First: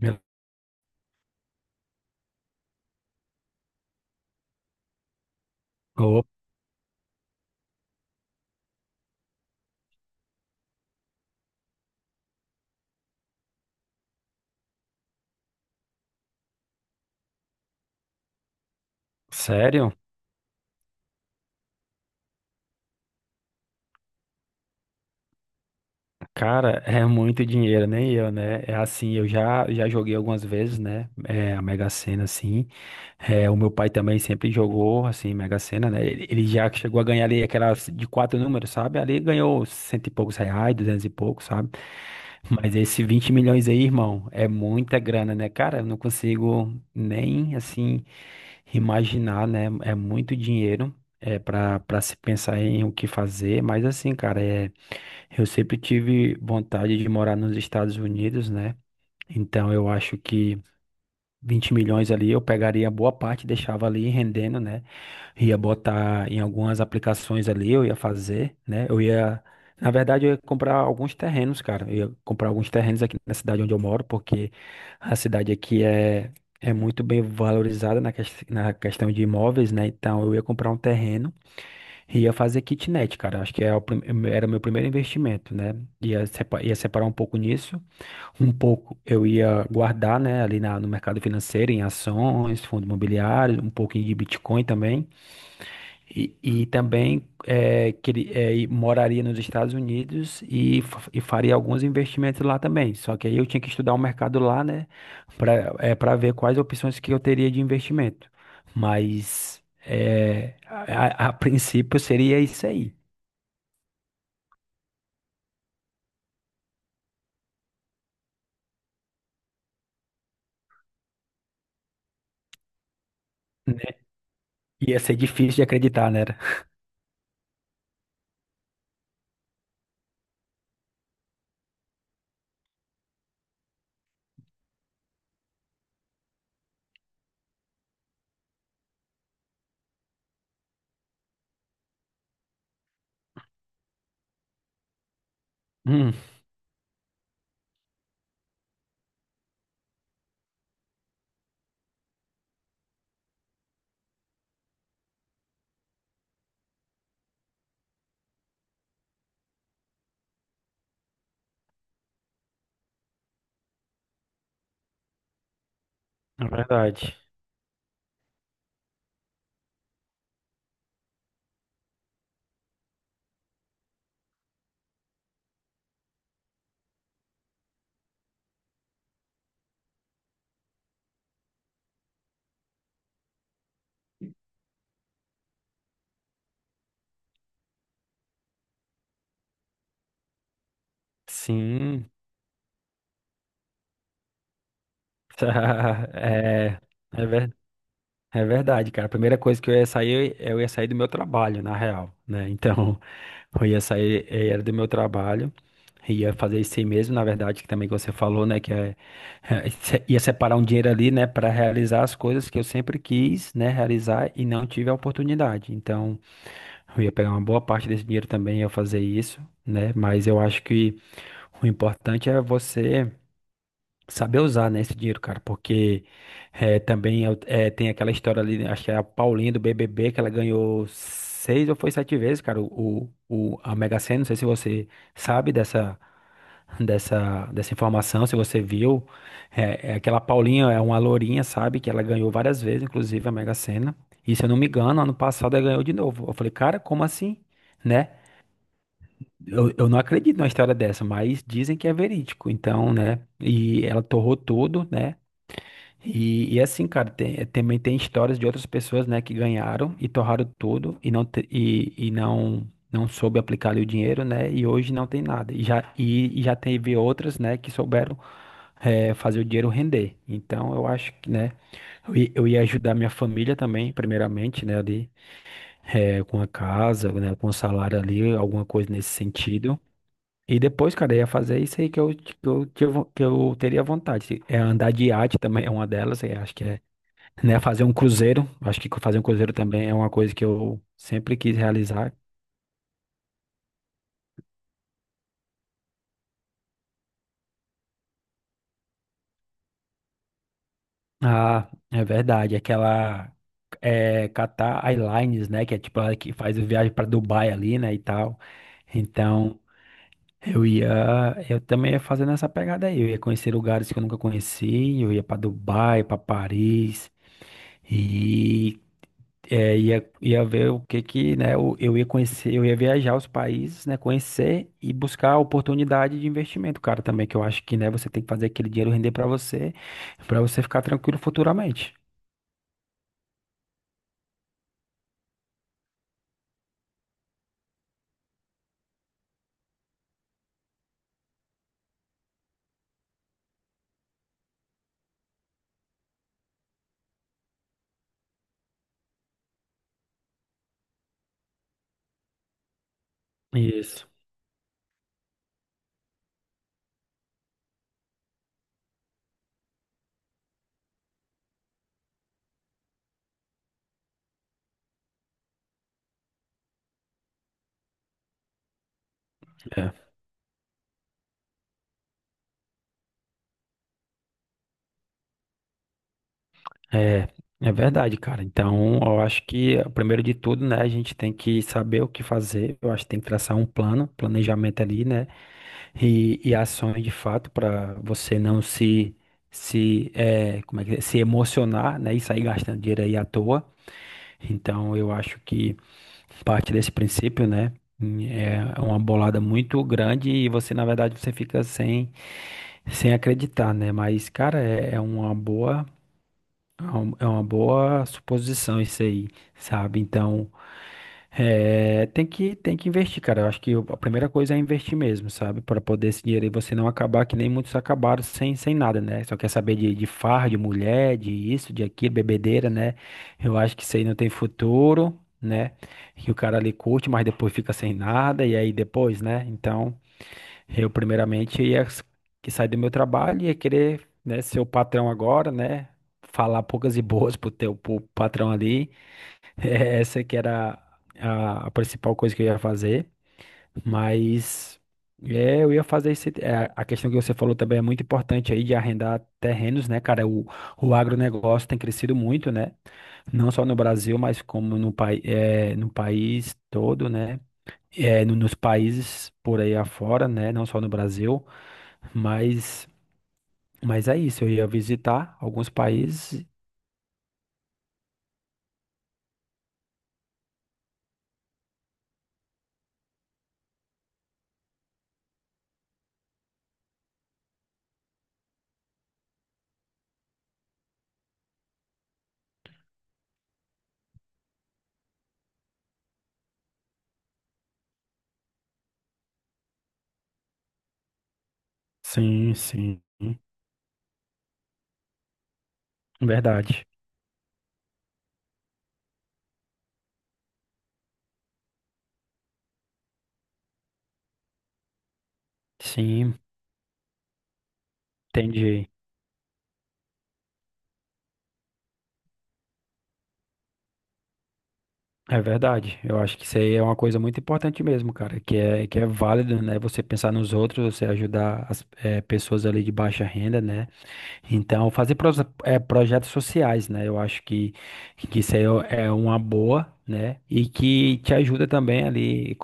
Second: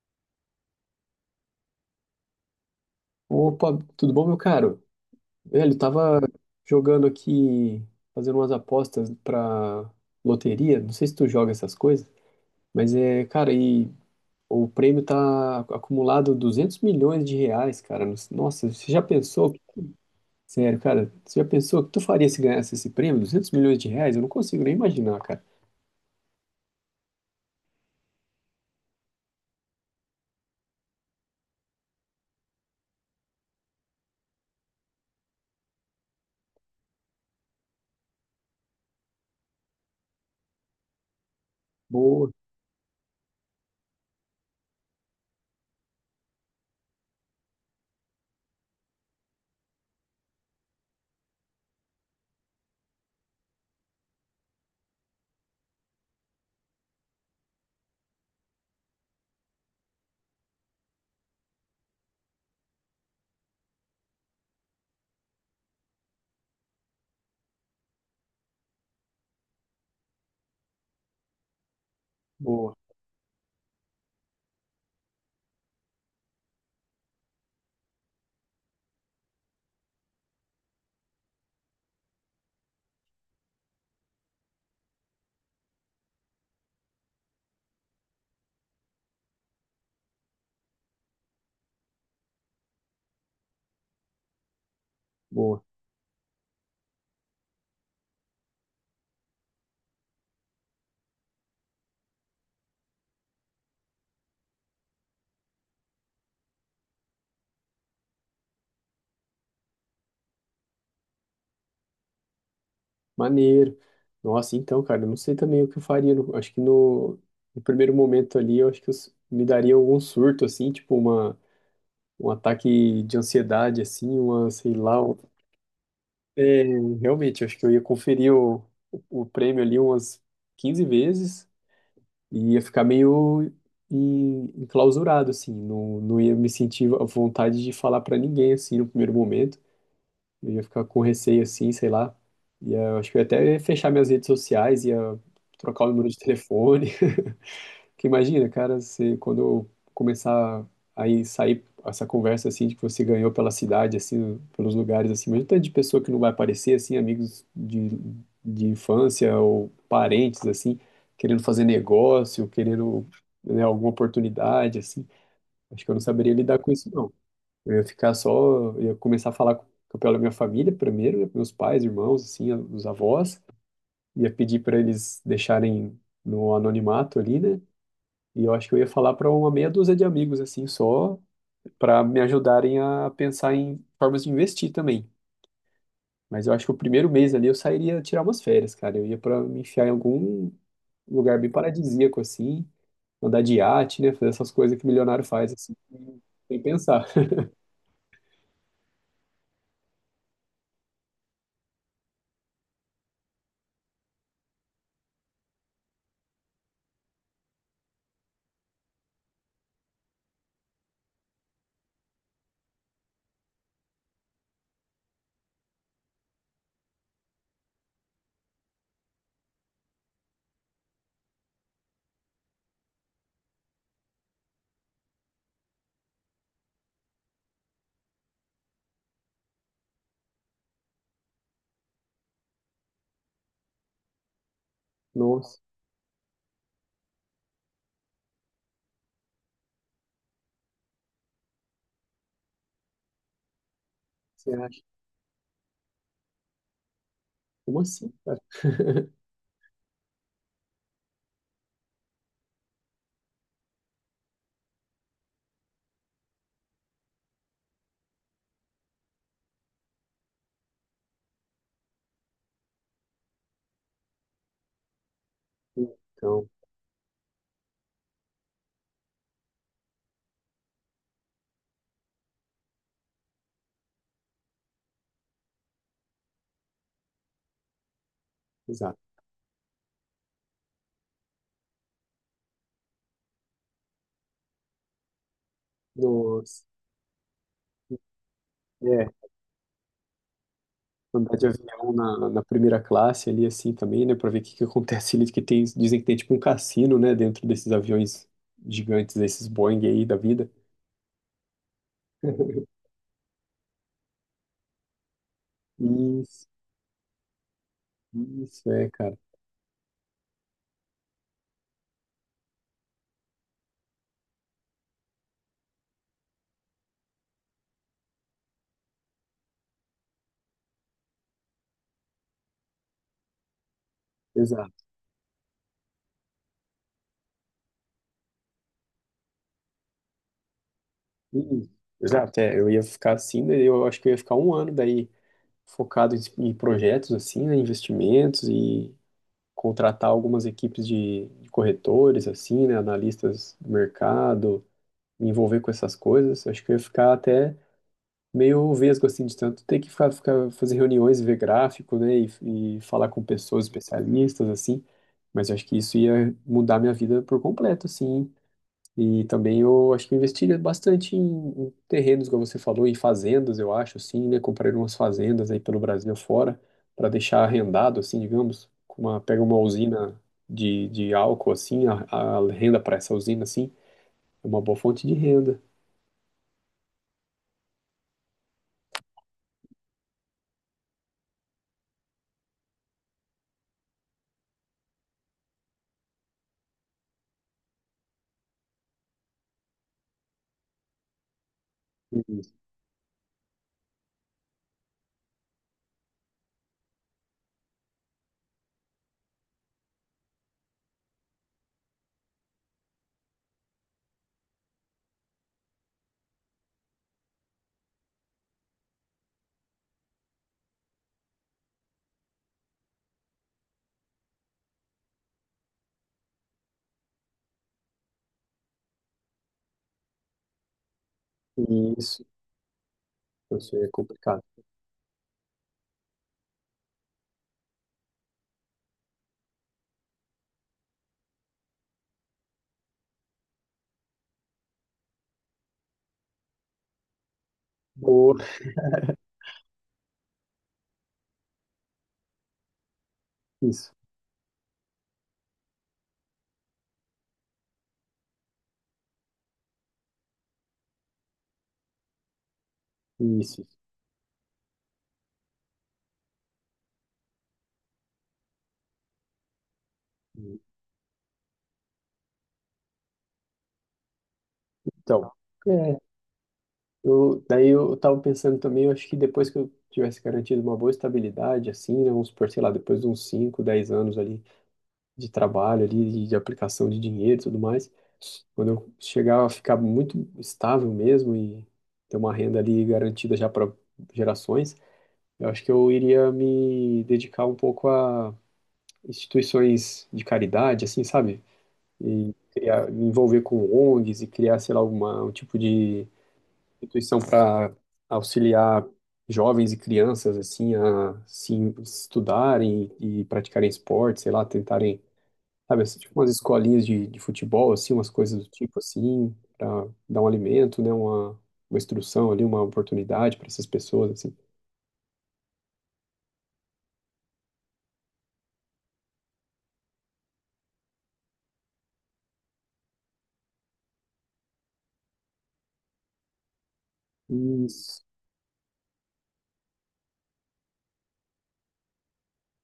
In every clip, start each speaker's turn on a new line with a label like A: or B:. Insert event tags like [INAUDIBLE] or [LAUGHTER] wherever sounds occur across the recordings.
A: Meu-
B: Opa, tudo bom, meu caro? Velho, tava jogando aqui, fazendo umas apostas pra loteria. Não sei se tu joga essas coisas, mas é, cara, e o prêmio tá acumulado 200 milhões de reais, cara. Nossa, você já pensou?
A: Sério?
B: Sério, cara, você já pensou o que tu faria se ganhasse esse prêmio? 200 milhões de reais? Eu não consigo nem imaginar, cara.
A: Cara, [LAUGHS] é muito dinheiro, nem eu, né? É assim, eu já joguei algumas vezes, né? É, a Mega Sena, assim. É, o meu pai também sempre jogou, assim, Mega Sena, né? Ele já chegou a ganhar ali aquelas de quatro números, sabe? Ali ganhou cento e poucos reais, duzentos e poucos, sabe?
B: Boa,
A: Mas esse 20 milhões aí, irmão, é muita grana, né? Cara, eu não consigo nem, assim, imaginar, né? É muito dinheiro, é, para se pensar em o que fazer, mas assim, cara, é eu sempre tive vontade de morar nos Estados Unidos, né? Então eu acho que 20 milhões ali eu pegaria boa parte, deixava ali rendendo, né? Ia botar em algumas aplicações ali, eu ia fazer, né? Eu ia, na verdade, eu ia comprar alguns terrenos, cara. Eu ia comprar alguns
B: boa,
A: terrenos aqui na cidade onde eu moro, porque a cidade aqui é muito bem valorizada na na questão de imóveis, né? Então eu ia comprar um terreno. Ia fazer kitnet, cara. Acho que era o meu primeiro investimento, né? Ia separar um pouco nisso. Um pouco eu ia guardar, né, ali no mercado financeiro, em ações, fundos imobiliários, um pouquinho de Bitcoin também.
B: boa.
A: E também é, que ele, é, e moraria nos Estados Unidos e, e faria alguns investimentos lá também. Só que aí eu tinha que estudar o mercado lá, né, para ver quais opções que eu teria de investimento. Mas. É, a, a princípio seria isso aí.
B: Maneiro. Nossa, então, cara, eu não sei também o que eu faria. Acho que no primeiro momento ali, eu acho que eu me daria algum surto, assim, tipo um ataque de ansiedade,
A: Né?
B: assim, sei
A: Ia
B: lá.
A: ser difícil de acreditar, né?
B: É, realmente, eu acho que eu ia conferir o prêmio ali umas 15 vezes e ia ficar meio enclausurado, assim, não ia me sentir à vontade de falar pra ninguém, assim, no primeiro momento. Eu ia ficar com receio assim, sei lá. E eu acho que eu ia até fechar minhas redes sociais, ia trocar o número
A: Hum,
B: de telefone. [LAUGHS] Porque imagina, cara, quando eu começar aí sair essa conversa assim de que você ganhou pela cidade, assim, pelos lugares, assim, mas o tanto de pessoa que não vai aparecer, assim, amigos de infância ou parentes, assim, querendo fazer negócio, querendo, né, alguma oportunidade, assim. Acho que eu não saberia
A: é
B: lidar com isso, não.
A: verdade.
B: Eu ia ficar só, ia começar a falar com o pessoal da minha família primeiro, né? Meus pais, irmãos, assim, os avós. Ia pedir para eles deixarem no anonimato ali, né? E eu acho que eu ia falar para uma meia dúzia de amigos, assim, só para me ajudarem a pensar em formas de investir também. Mas eu acho que o primeiro mês ali eu sairia tirar umas férias, cara. Eu ia para me enfiar em algum lugar bem
A: Sim.
B: paradisíaco, assim, andar de iate, né? Fazer essas coisas que milionário faz, assim,
A: [LAUGHS]
B: sem
A: É,
B: pensar.
A: é, ver- é verdade, cara. A primeira coisa que eu ia sair do meu trabalho, na real, né? Então, [LAUGHS] eu ia sair, eu ia do meu trabalho, ia fazer isso aí mesmo, na verdade, que também que você falou, né? Que ia separar um dinheiro ali, né? Para realizar as coisas que eu sempre quis, né? Realizar e não tive a oportunidade. Então, eu ia pegar uma boa parte desse dinheiro também, ia fazer isso, né? Mas eu acho que o importante é você saber usar, né, esse dinheiro, cara, porque também tem aquela história ali, né, acho que é a Paulinha do BBB, que ela ganhou seis ou foi sete vezes, cara, a Mega Sena, não sei se você sabe
B: Nossa,
A: dessa informação, se você viu, é aquela Paulinha é uma lourinha, sabe, que ela ganhou várias vezes, inclusive a Mega Sena, e se eu
B: você
A: não me
B: acha?
A: engano, ano passado ela ganhou de novo, eu falei, cara, como assim?
B: Como
A: Né?
B: assim, cara? [LAUGHS]
A: Eu não acredito numa história dessa, mas dizem que é verídico, então, né? E ela torrou tudo, né? E assim, cara, também tem histórias de outras pessoas, né, que ganharam e torraram tudo e não soube aplicar ali o dinheiro, né? E hoje não tem nada. E já, e, e
B: Então,
A: já teve outras, né, que souberam fazer o dinheiro render. Então, eu acho que, né, eu ia ajudar minha família também, primeiramente, né, ali, com a casa, né, com o salário ali, alguma coisa
B: exato.
A: nesse sentido. E depois, cara, eu ia fazer isso aí que eu teria vontade. É andar de iate também, é uma delas. Eu acho
B: Nossa.
A: que é, né, fazer um cruzeiro. Acho que
B: É,
A: fazer um cruzeiro também é uma coisa que eu
B: andar
A: sempre
B: de
A: quis
B: avião
A: realizar.
B: na primeira classe ali assim também, né, pra ver o que que acontece ali, dizem que tem tipo um cassino, né, dentro desses aviões gigantes, esses Boeing aí da vida.
A: Ah, é verdade.
B: [LAUGHS]
A: Aquela é, Qatar Airlines, né, que é tipo a que
B: Isso,
A: faz a viagem para Dubai ali, né, e tal.
B: isso é, cara.
A: Então, eu ia, eu também ia fazendo essa pegada aí. Eu ia conhecer lugares que eu nunca conheci. Eu ia para Dubai, para Paris. E é, ia ver o que que, né, eu ia conhecer, eu ia viajar os países, né, conhecer
B: Exato.
A: e buscar oportunidade de investimento, cara, também, que eu acho que, né, você tem que fazer aquele dinheiro render pra você ficar tranquilo
B: Isso,
A: futuramente.
B: exato, é, eu ia ficar assim, né, eu acho que eu ia ficar um ano daí focado em projetos assim, né, investimentos e contratar algumas equipes de corretores assim, né, analistas do mercado me envolver com essas coisas. Acho que eu ia ficar até meio vesgo, assim, de tanto ter que ficar, fazer reuniões, ver gráfico, né, e falar com pessoas
A: Isso.
B: especialistas, assim. Mas eu acho que isso ia mudar minha vida por completo, assim. E também eu acho que eu investiria bastante em terrenos, como você falou, em fazendas, eu acho, assim, né? Comprar umas fazendas aí pelo Brasil fora, para deixar arrendado, assim, digamos, com pega uma
A: É,
B: usina de álcool, assim, a renda para essa usina, assim, é uma boa fonte de renda.
A: é, é verdade, cara. Então, eu acho que, primeiro de tudo, né, a gente tem que saber o que fazer, eu acho que tem que traçar um plano, planejamento ali, né. E ações de fato para você não se se é, como é que é? Se emocionar, né, e sair gastando dinheiro aí à toa. Então eu acho que parte desse princípio, né, é uma bolada muito grande e você na verdade você fica sem acreditar, né? Mas cara, é, uma boa, é uma boa suposição isso aí, sabe? Então, é, tem que investir, cara. Eu acho que a primeira coisa é investir mesmo, sabe? Para poder esse dinheiro aí você não acabar que nem muitos acabaram sem nada, né? Só quer saber de farra, de mulher, de isso, de aquilo,
B: Isso,
A: bebedeira, né? Eu
B: isso
A: acho que
B: é
A: isso aí não tem
B: complicado.
A: futuro, né? Que o cara ali curte, mas depois fica sem nada, e aí depois, né? Então. Eu, primeiramente, ia s- que sair do meu trabalho e ia querer, né, ser o patrão agora, né? Falar poucas e boas pro
B: Boa,
A: patrão ali. [LAUGHS] Essa que era a principal coisa que eu ia fazer.
B: isso,
A: Mas é, eu ia fazer isso. É, a questão que você falou também é muito importante aí de arrendar terrenos, né, cara? O agronegócio tem crescido muito, né? Não só
B: isso.
A: no Brasil, mas como no, pai, é, no país todo, né? É, nos países por aí afora, né?
B: Isso.
A: Não só no Brasil. Mas, mas é isso, eu ia
B: Então,
A: visitar alguns
B: é,
A: países.
B: daí eu tava pensando também, eu acho que depois que eu tivesse garantido uma boa estabilidade, assim, né, vamos supor, sei lá, depois de uns 5, 10 anos ali de trabalho, ali, de aplicação de dinheiro e tudo mais, quando eu chegar a ficar muito estável mesmo e ter uma renda ali garantida já para gerações, eu acho que eu iria me dedicar um pouco a instituições de caridade, assim, sabe? E
A: Sim,
B: criar,
A: sim,
B: me envolver com ONGs e criar, sei lá, alguma, um tipo de
A: verdade.
B: instituição para auxiliar jovens e crianças, assim, a se estudarem e praticarem esporte, sei lá, tentarem, sabe, assim, tipo umas
A: Sim,
B: escolinhas de futebol, assim, umas coisas do tipo,
A: entendi.
B: assim, para dar um alimento, né, uma instrução ali, uma oportunidade para essas pessoas, assim.
A: É verdade. Eu acho que isso aí é uma coisa muito importante mesmo, cara, que é válido, né? Você pensar nos outros, você ajudar as pessoas ali de baixa renda, né? Então, fazer projetos sociais, né? Eu acho que,
B: Isso,
A: que isso aí é uma boa, né? E que te ajuda também ali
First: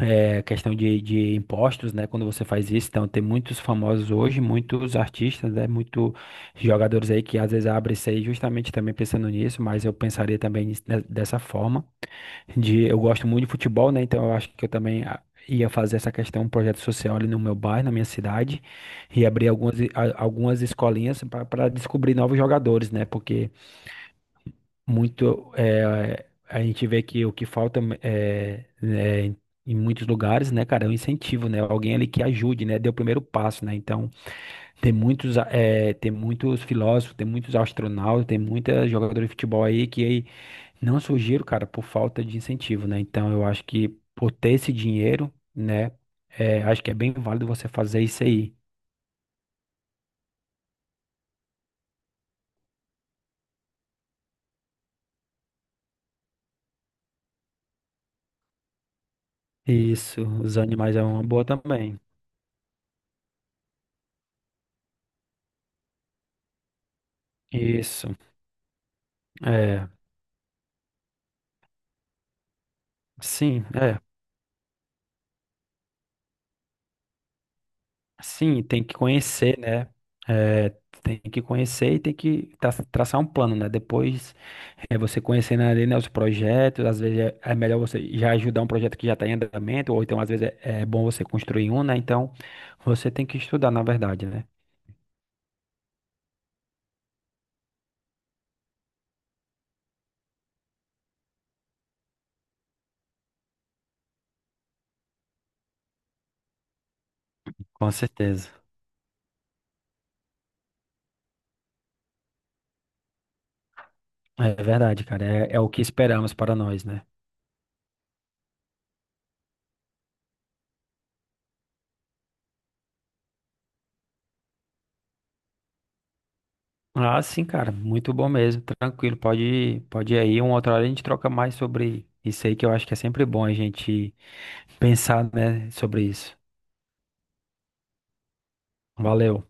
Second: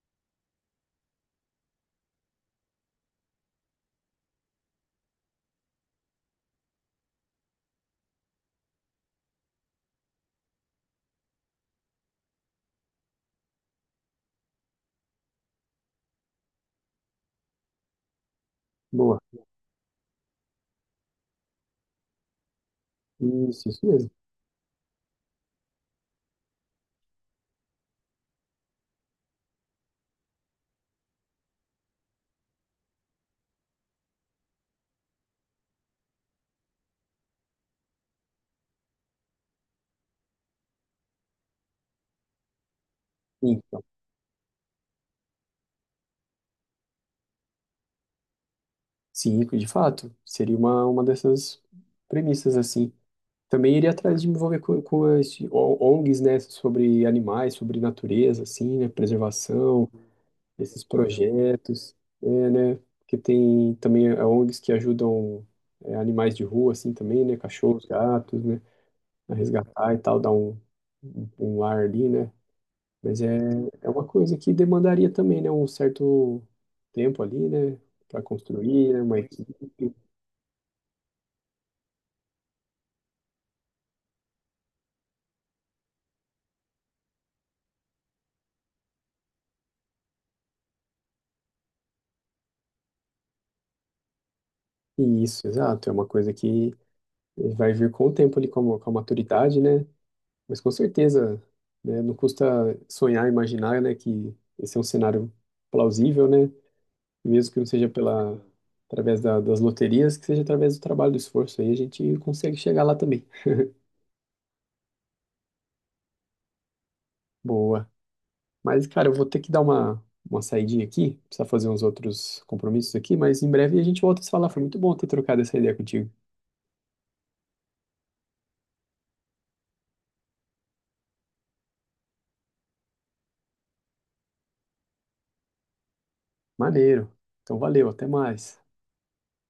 A: é, questão de impostos, né? Quando você faz isso, então tem muitos famosos hoje, muitos artistas, né? Muitos jogadores aí que às vezes abrem isso aí justamente também pensando nisso, mas eu pensaria também nisso dessa forma. De, eu gosto muito de futebol, né? Então eu acho que eu também ia fazer essa questão, um projeto social ali no meu bairro, na minha cidade,
B: boa.
A: e abrir algumas escolinhas para descobrir novos jogadores, né? Porque
B: Isso mesmo.
A: muito é, a gente vê que o que falta é, em muitos lugares, né, cara, é um incentivo, né, alguém ali que ajude, né, dê o primeiro passo, né, então tem muitos filósofos, tem muitos astronautas, tem muita jogadora de futebol aí que aí não surgiram, cara, por falta de incentivo, né, então eu
B: Sim,
A: acho
B: então,
A: que por ter esse dinheiro, né, é, acho que é bem válido você fazer isso aí.
B: sim, de fato, seria uma dessas premissas, assim. Também iria atrás de me envolver com ONGs, né, sobre animais, sobre natureza, assim, né, preservação,
A: Isso, os
B: esses
A: animais é uma boa
B: projetos,
A: também.
B: é, né, que tem também ONGs que ajudam animais de rua, assim, também, né, cachorros,
A: Isso,
B: gatos, né, a
A: é,
B: resgatar e tal, dar um, um lar ali, né, mas é,
A: sim,
B: é
A: é.
B: uma coisa que demandaria também, né, um certo tempo ali, né, para
A: Sim, tem
B: construir,
A: que
B: né, uma equipe,
A: conhecer, né? É, tem que conhecer e tem que traçar um plano, né? Depois, é, você conhecendo ali, né, os projetos, às vezes é melhor você já ajudar um projeto que já está em andamento, ou então às vezes é bom você construir um, né? Então, você tem que estudar, na verdade, né?
B: e isso, exato, é uma coisa que vai vir com o tempo ali, com a maturidade, né, mas com certeza, né, não custa sonhar, imaginar, né, que esse é um cenário plausível, né? E mesmo que não seja
A: Com
B: pela
A: certeza.
B: através das loterias, que seja através do trabalho, do esforço, aí a gente consegue chegar lá também.
A: É verdade, cara. É o que esperamos para nós, né?
B: Boa. Mas, cara, eu vou ter que dar uma saidinha aqui, precisar fazer uns outros compromissos aqui, mas em breve a gente volta a se falar. Foi muito bom ter trocado essa ideia contigo.
A: Ah, sim, cara. Muito bom mesmo. Tranquilo. Pode ir aí. Uma outra hora a gente troca mais sobre isso aí, que eu acho que é sempre bom a gente pensar, né, sobre isso.
B: Maneiro. Então, valeu, até mais.
A: Valeu.